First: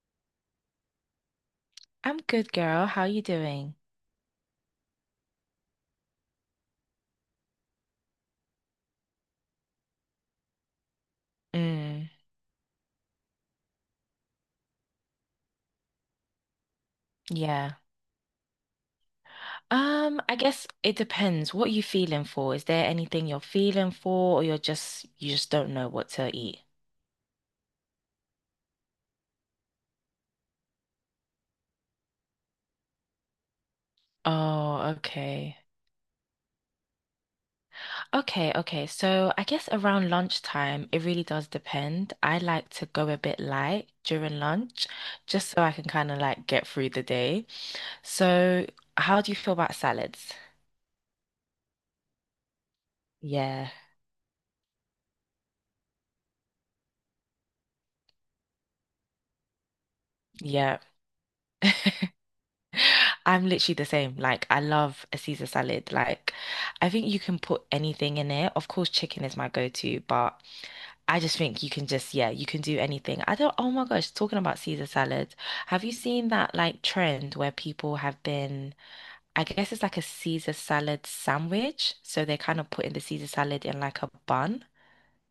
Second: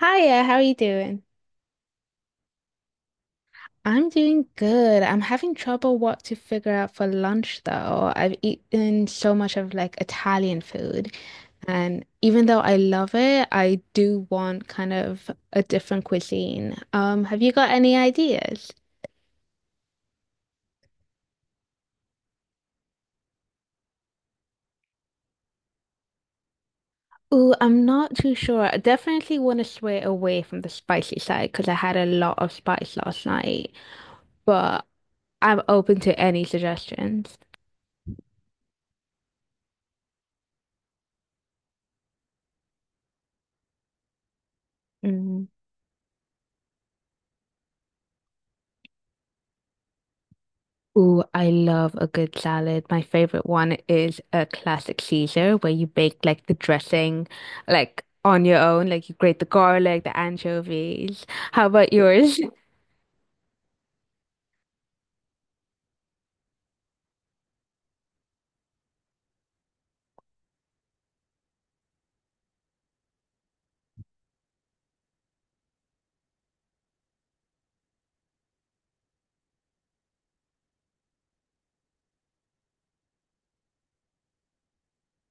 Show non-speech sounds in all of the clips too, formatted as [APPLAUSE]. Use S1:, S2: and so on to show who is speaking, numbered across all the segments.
S1: Hiya, how are you doing?
S2: I'm good, girl. How you doing?
S1: I'm doing good. I'm having trouble what to figure out for lunch though. I've eaten so much of like Italian food, and
S2: Mm,
S1: even though I love it, I do want kind of a different cuisine. Have you got
S2: yeah.
S1: any ideas?
S2: I guess it depends what you feeling for. Is there anything you're feeling for or you just don't know what to eat?
S1: Ooh, I'm not too sure. I definitely want to sway away from the spicy side because I had a lot of spice last night,
S2: Oh,
S1: but
S2: okay.
S1: I'm open to any suggestions.
S2: Okay, okay. So I guess around lunchtime, it really does depend. I like to go a bit light during lunch just so I can kind of like get through the day. So, how do you feel about salads?
S1: Ooh, I love a good salad. My favorite
S2: Yeah.
S1: one is a classic Caesar where you bake like the dressing like on your own, like you grate the garlic, the
S2: Yeah.
S1: anchovies. How
S2: [LAUGHS]
S1: about yours? [LAUGHS]
S2: I'm literally the same. Like, I love a Caesar salad. Like, I think you can put anything in it. Of course, chicken is my go-to, but I just think you can just, yeah, you can do anything. I don't, oh my gosh, talking about Caesar salad. Have you seen that like trend where people have I guess it's like a Caesar salad sandwich. So they're kind of putting the Caesar salad in like a bun.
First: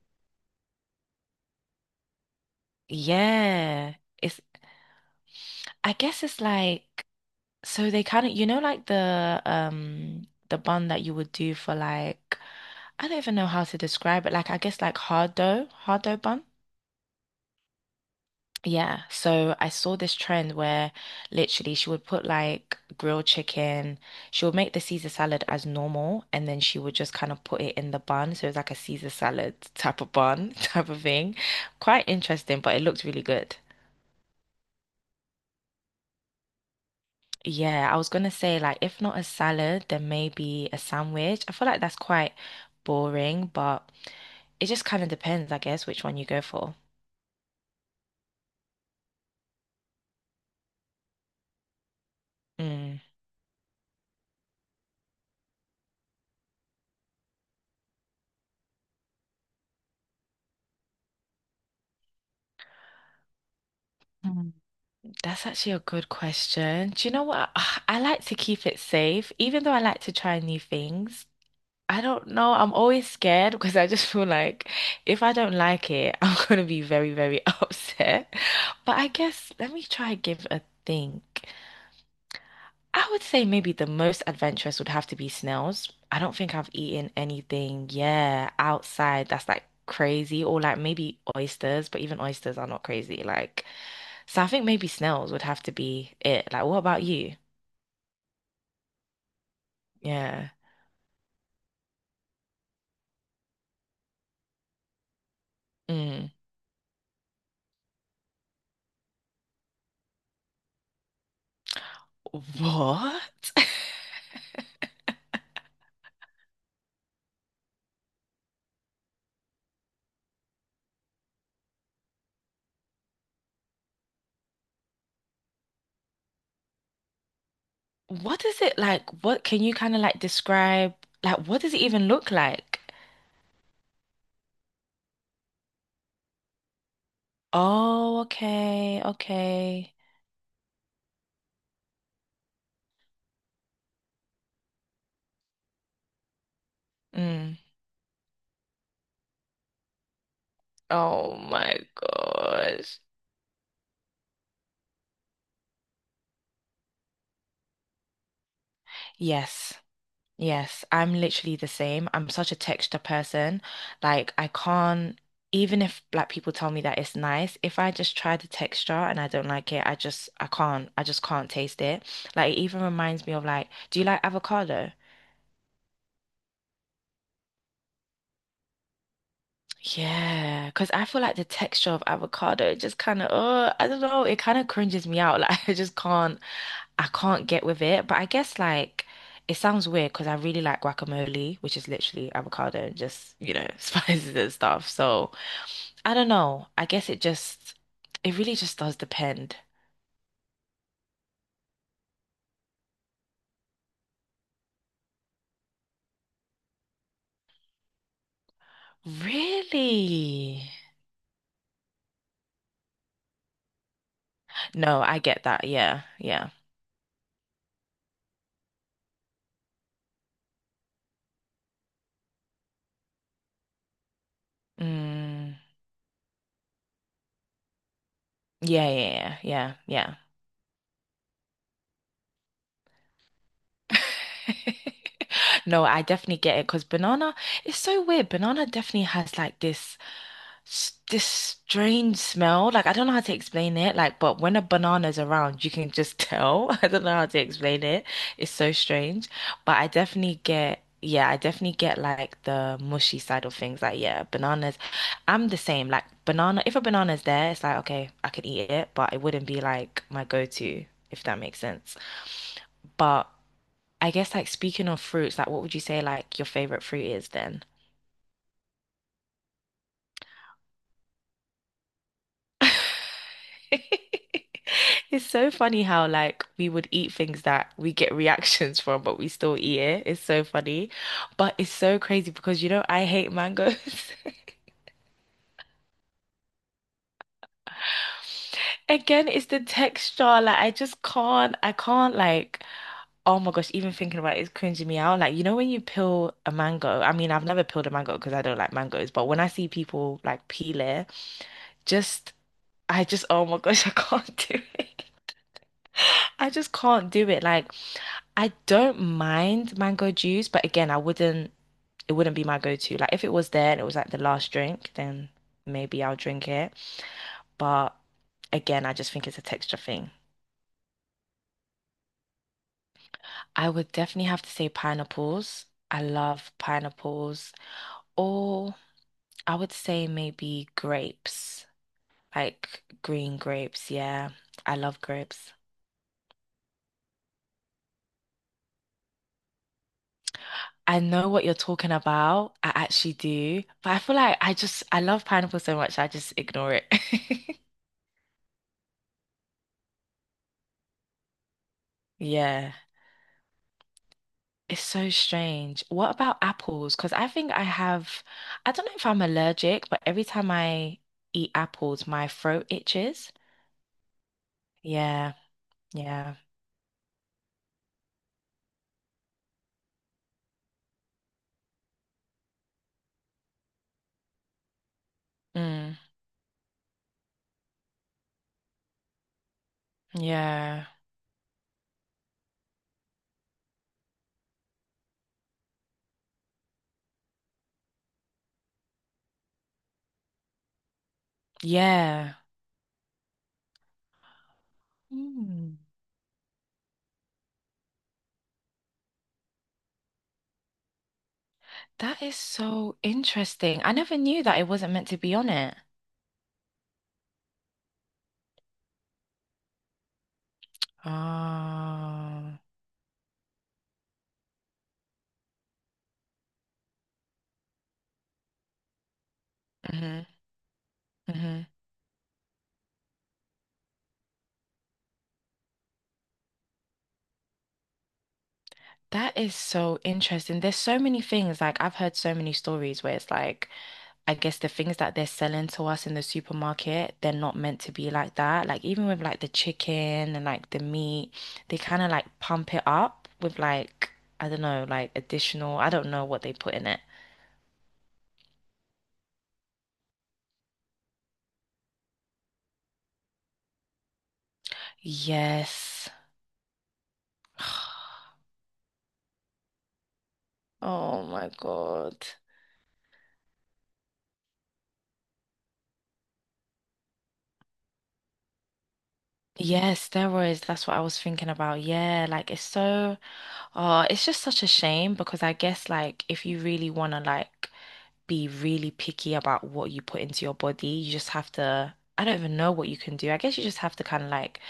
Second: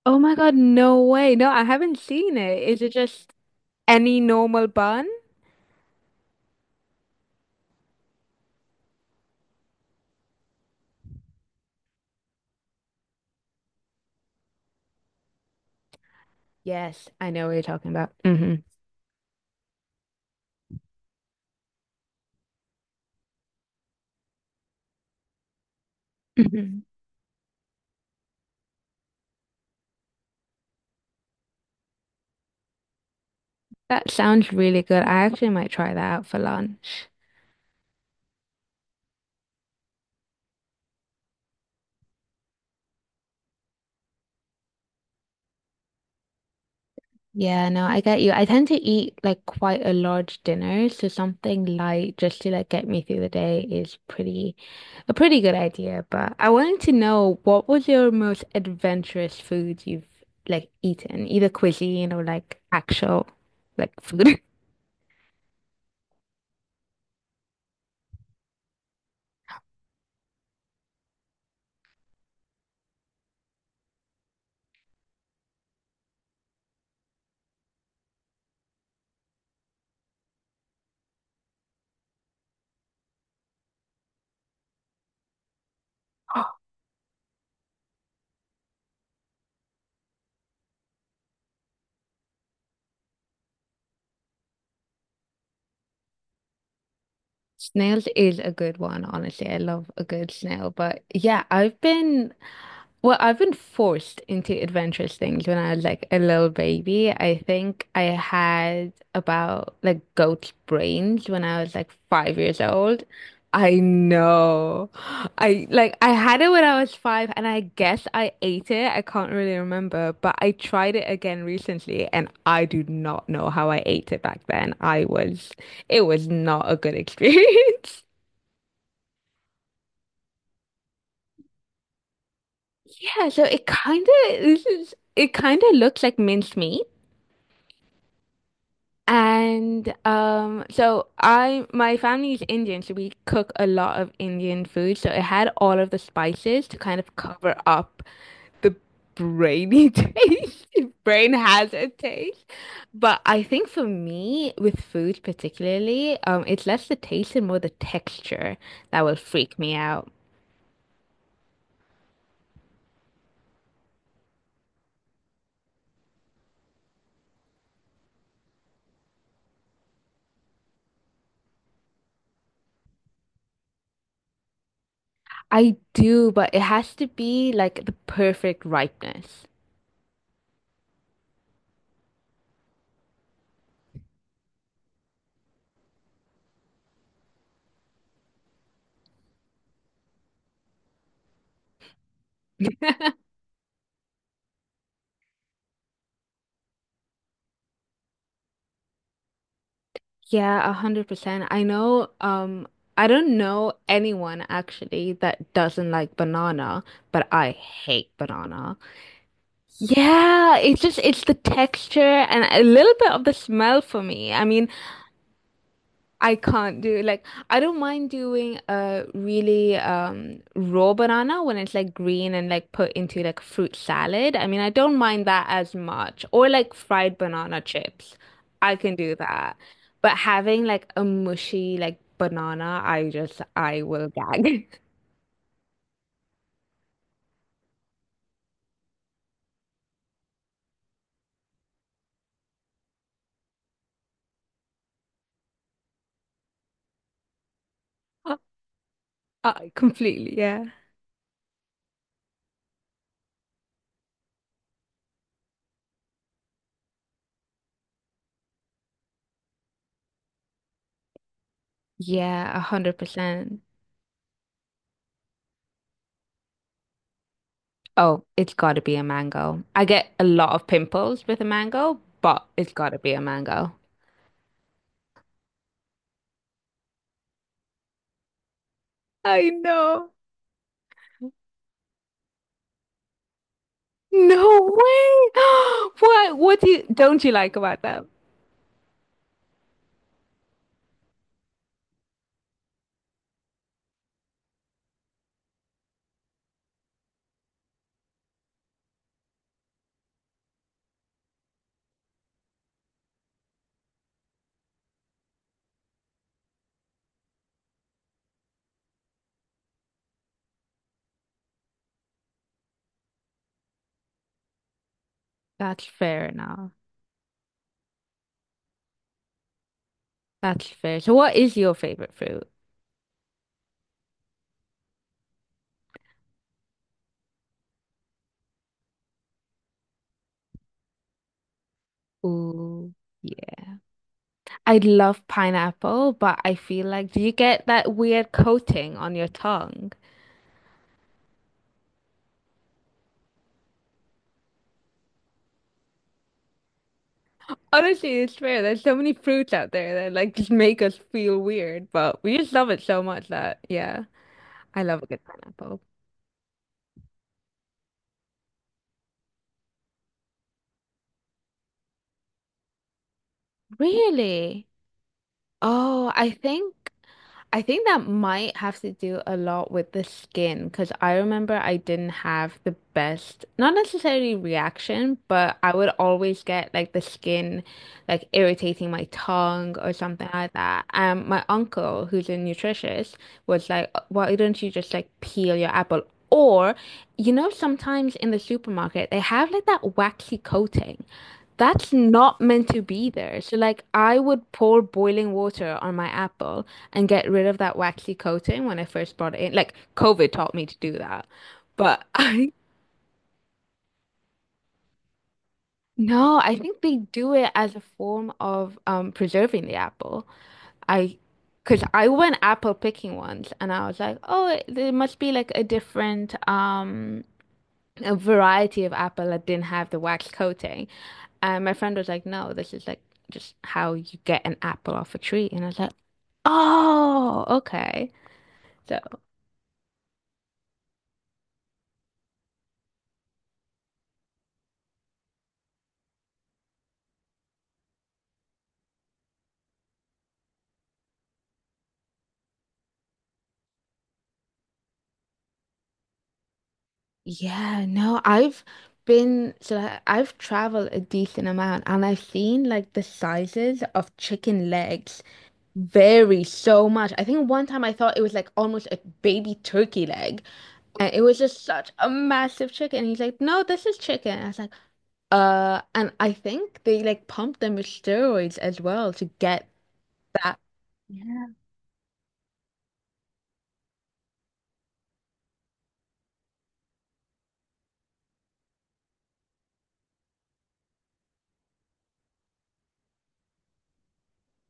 S1: Oh my God, no way. No, I haven't seen it. Is it just
S2: Yeah.
S1: any
S2: It's,
S1: normal bun?
S2: I guess it's like, so they kind of, you know, like the bun that you would do for like, I don't even know how to describe it. Like I guess like hard dough bun.
S1: Yes, I know what you're talking about. Hmm.
S2: Yeah. So I saw this trend where literally she would put like grilled chicken. She would make the Caesar salad as normal and then she
S1: Hmm.
S2: would just kind of put it in the bun. So it was like a Caesar salad type of bun [LAUGHS] type of thing. Quite interesting, but it looked really good.
S1: That sounds really good. I actually might try that out for lunch.
S2: Yeah, I was gonna say like if not a salad, then maybe a sandwich. I feel like that's quite boring, but it just kind of depends, I guess, which one you go for.
S1: Yeah, no, I get you. I tend to eat like quite a large dinner, so something light just to like get
S2: Mm.
S1: me through the day is pretty a pretty good idea. But I wanted to know what was your most adventurous food you've like eaten, either cuisine or like actual like food. [LAUGHS]
S2: Mm. That's actually a good question. Do you know what? [SIGHS] I like to keep it safe, even though I like to try new things. I don't know. I'm always scared [LAUGHS] because I just feel like if I don't like it, [LAUGHS] I'm gonna be very, very [LAUGHS] upset. But I guess let me try and give a think. I would say maybe the most adventurous would have to be snails. I don't think I've eaten anything, yeah, outside that's like crazy, or like maybe oysters, but even oysters are not crazy. Like, so I think maybe snails would have to be it. Like, what about you?
S1: Snails is a good one, honestly. I love a good
S2: Yeah.
S1: snail, but yeah, I've been Well, I've been forced into adventurous things when I was like a
S2: Mm.
S1: little baby. I think I had about like goat's brains when I was like 5 years old.
S2: What? [LAUGHS]
S1: I know. I had it when I was five and I guess I ate it. I can't really remember, but I tried it again recently and I do not know how I ate it back then. I was It was not a good experience. [LAUGHS]
S2: What is it like? What can you kind of like describe? Like, what does it even look like?
S1: Yeah, so it kind of looks like minced meat.
S2: Oh, okay,
S1: And
S2: okay.
S1: my family is Indian, so we cook a lot of Indian food. So it had all of the spices to kind of cover
S2: Mm.
S1: up the brainy [LAUGHS] taste. If Brain
S2: Oh
S1: has
S2: my
S1: a taste.
S2: gosh.
S1: But I think for me, with food particularly, it's less the taste and more the texture that will freak me
S2: Yes.
S1: out.
S2: Yes, I'm literally the same. I'm such a texture person. Like I can't, even if black people tell me that it's nice, if I just try the texture and I don't like it, I can't I just can't taste it. Like it even reminds me of like, do you like avocado?
S1: I do, but it has to be like the perfect ripeness.
S2: Yeah, because I feel like the texture of avocado just kind of, oh, I don't know, it kind of cringes me out. [LAUGHS] Like I can't get with it, but I guess like it sounds weird because I really like guacamole, which is literally avocado and just, you know, [LAUGHS] spices and stuff. So I don't know. It really just does depend.
S1: Yeah, 100%. I know, I don't know anyone actually that doesn't like banana, but I hate banana. Yeah,
S2: Really?
S1: it's just it's the texture and a little bit of the smell for me. I mean,
S2: No, I get that. Yeah,
S1: I
S2: yeah.
S1: can't do like I don't mind doing a really raw banana when it's like green and like put into like fruit salad. I mean, I don't mind that
S2: Mm,
S1: as much. Or like fried banana chips. I
S2: yeah,
S1: can do
S2: yeah,
S1: that.
S2: yeah, yeah,
S1: But having like a mushy like banana, I
S2: yeah. [LAUGHS]
S1: will gag.
S2: No, I definitely get it because it's so weird. Banana definitely has like this strange smell. Like I don't know how to explain it. Like, but when a banana's around, you can just tell. [LAUGHS] I don't know how to explain it. It's so strange.
S1: [LAUGHS] I
S2: But I
S1: completely,
S2: definitely
S1: yeah.
S2: get, yeah, I definitely get like the mushy side of things. Like, yeah, bananas. I'm the same. Like banana, if a banana's there, it's like, okay, I could eat it, but it wouldn't be like my go-to, if that makes sense.
S1: Yeah, a hundred
S2: But
S1: percent.
S2: I guess like speaking of fruits, like what would you say like your favorite fruit is then?
S1: Oh, it's gotta be a mango. I get a lot of pimples with a mango, but it's gotta be a mango.
S2: [LAUGHS] It's so funny how like we would eat things that we get reactions [LAUGHS] from, but we
S1: I
S2: still eat it.
S1: know.
S2: It's so funny. But it's so crazy because you know I hate mangoes.
S1: No way. [GASPS] What do you don't you like about them?
S2: [LAUGHS] Again, it's the texture. Like I can't like, oh my gosh, even thinking about it is cringing me out. Like, you know when you peel a mango, I mean I've never peeled a mango because I don't like mangoes, but when I see people like peel it, just I just oh my gosh, [LAUGHS] I can't do it. I just can't do it. Like, I don't mind mango juice, but again, I wouldn't, it wouldn't be my go-to. Like, if it was there and it was like the last drink, then
S1: That's
S2: maybe I'll
S1: fair
S2: drink
S1: enough.
S2: it. But again, I just think it's a texture thing.
S1: That's fair. So what is your favorite fruit?
S2: I would definitely have to say pineapples. I love pineapples. Or I would say maybe grapes, like
S1: Ooh,
S2: green
S1: yeah.
S2: grapes. Yeah, I
S1: I
S2: love
S1: love
S2: grapes.
S1: pineapple, but I feel like do you get that weird coating on your tongue?
S2: I know what you're talking about. I actually do. But I feel like I just I love pineapple so much I just ignore it. [LAUGHS]
S1: Honestly, it's fair. There's so many fruits out there that like just make us feel weird, but we just love
S2: Yeah.
S1: it so much that yeah,
S2: It's
S1: I love a
S2: so
S1: good pineapple.
S2: strange. What about apples? Because I think I don't know if I'm allergic, but every time I eat apples, my throat itches.
S1: Really?
S2: Yeah.
S1: Oh, I
S2: Yeah.
S1: think. I think that might have to do a lot with the skin because I remember I didn't have the best, not necessarily reaction, but I would
S2: Mm.
S1: always get like the skin like irritating my tongue or something like that.
S2: Yeah.
S1: And my uncle, who's a nutritionist, was like, why don't you just like peel your apple? Or, you know, sometimes in the supermarket, they have like that waxy coating. That's
S2: Yeah.
S1: not meant to be there. So, like, I would pour boiling water
S2: Mm.
S1: on my apple and get rid of that waxy coating when I first brought it in. Like, COVID taught me to do that. But [LAUGHS]
S2: That is
S1: I,
S2: so interesting. I never knew that it wasn't meant to be on it.
S1: No, I think they do it as a form of preserving the apple. I, because I went
S2: Oh.
S1: apple picking once and I was like, oh, there must be like a different a variety of apple that didn't have the
S2: Mm-hmm.
S1: wax coating.
S2: Mm-hmm.
S1: And my friend was like, no, this is like just how you get an apple off a tree. And I was like, oh, okay. So
S2: That is so interesting. There's so many things, like I've heard so many stories where it's like, I guess the things that they're selling to us in the supermarket, they're not meant to be like that. Like even with like the chicken and like the meat, they kind of like pump it up with like, I don't know, like additional, I don't know what they put in it.
S1: yeah, no, I've been so I- I've traveled a decent amount and I've seen like the sizes of chicken legs
S2: Yes.
S1: vary so much. I think one time I
S2: [SIGHS]
S1: thought it was like almost a baby turkey leg and it
S2: Oh
S1: was
S2: my
S1: just such a
S2: God.
S1: massive chicken. And he's like, no, this is chicken. I was like, And I think they like pumped them with steroids as well to get
S2: Yeah,
S1: that.
S2: steroids, that's what I was thinking about. Yeah, like it's so, it's just such a shame because I guess like if you really want to like be really picky about what you put into your body. You just have to, I don't even know what you can do. I guess you just have to kind of like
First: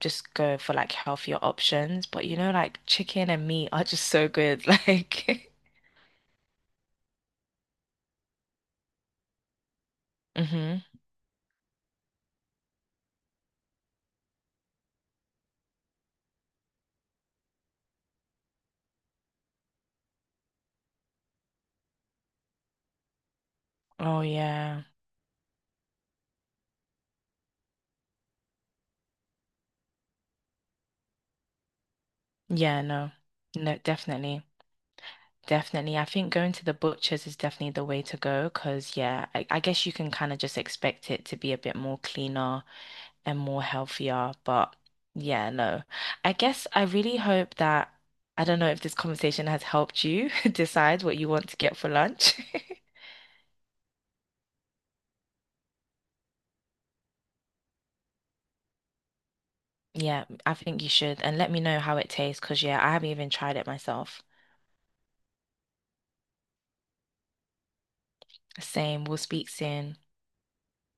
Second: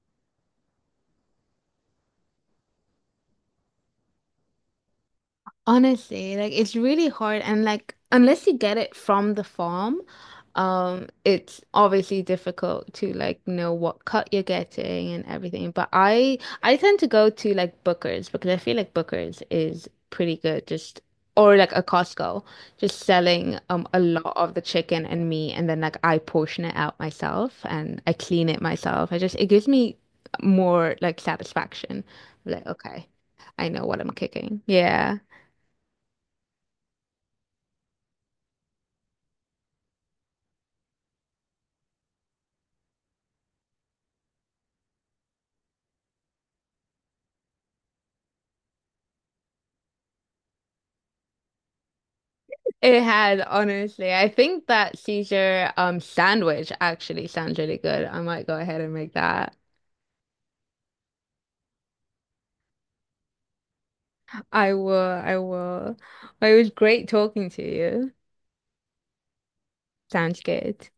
S2: just go for like healthier options. But you know, like chicken and meat are just so good. [LAUGHS] Like,
S1: Honestly, like it's really hard and like unless you get it from the farm,
S2: hmm.
S1: it's obviously difficult to like know what cut you're getting and everything. But I tend to go to like Booker's because I feel like Booker's is pretty good just or like a Costco, just selling a
S2: Oh,
S1: lot of the
S2: yeah.
S1: chicken and meat and then like I portion it out myself and I clean it myself. I just It gives me more like satisfaction. Like,
S2: Yeah,
S1: okay,
S2: no.
S1: I
S2: No,
S1: know what I'm
S2: definitely.
S1: kicking. Yeah.
S2: Definitely. I think going to the butchers is definitely the way to go because, yeah, I guess you can kind of just expect it to be a bit more cleaner and more healthier. But yeah, no. I guess I really hope that I don't know if this conversation has helped you [LAUGHS] decide what you want to get for lunch. [LAUGHS]
S1: It had, honestly. I think that Caesar sandwich actually sounds really good. I might go ahead and make that.
S2: Yeah, I think you should. And let me know how it tastes because, yeah, I haven't even tried it myself.
S1: I will. Well, it was great talking to you.
S2: Same. We'll speak soon.
S1: Sounds good.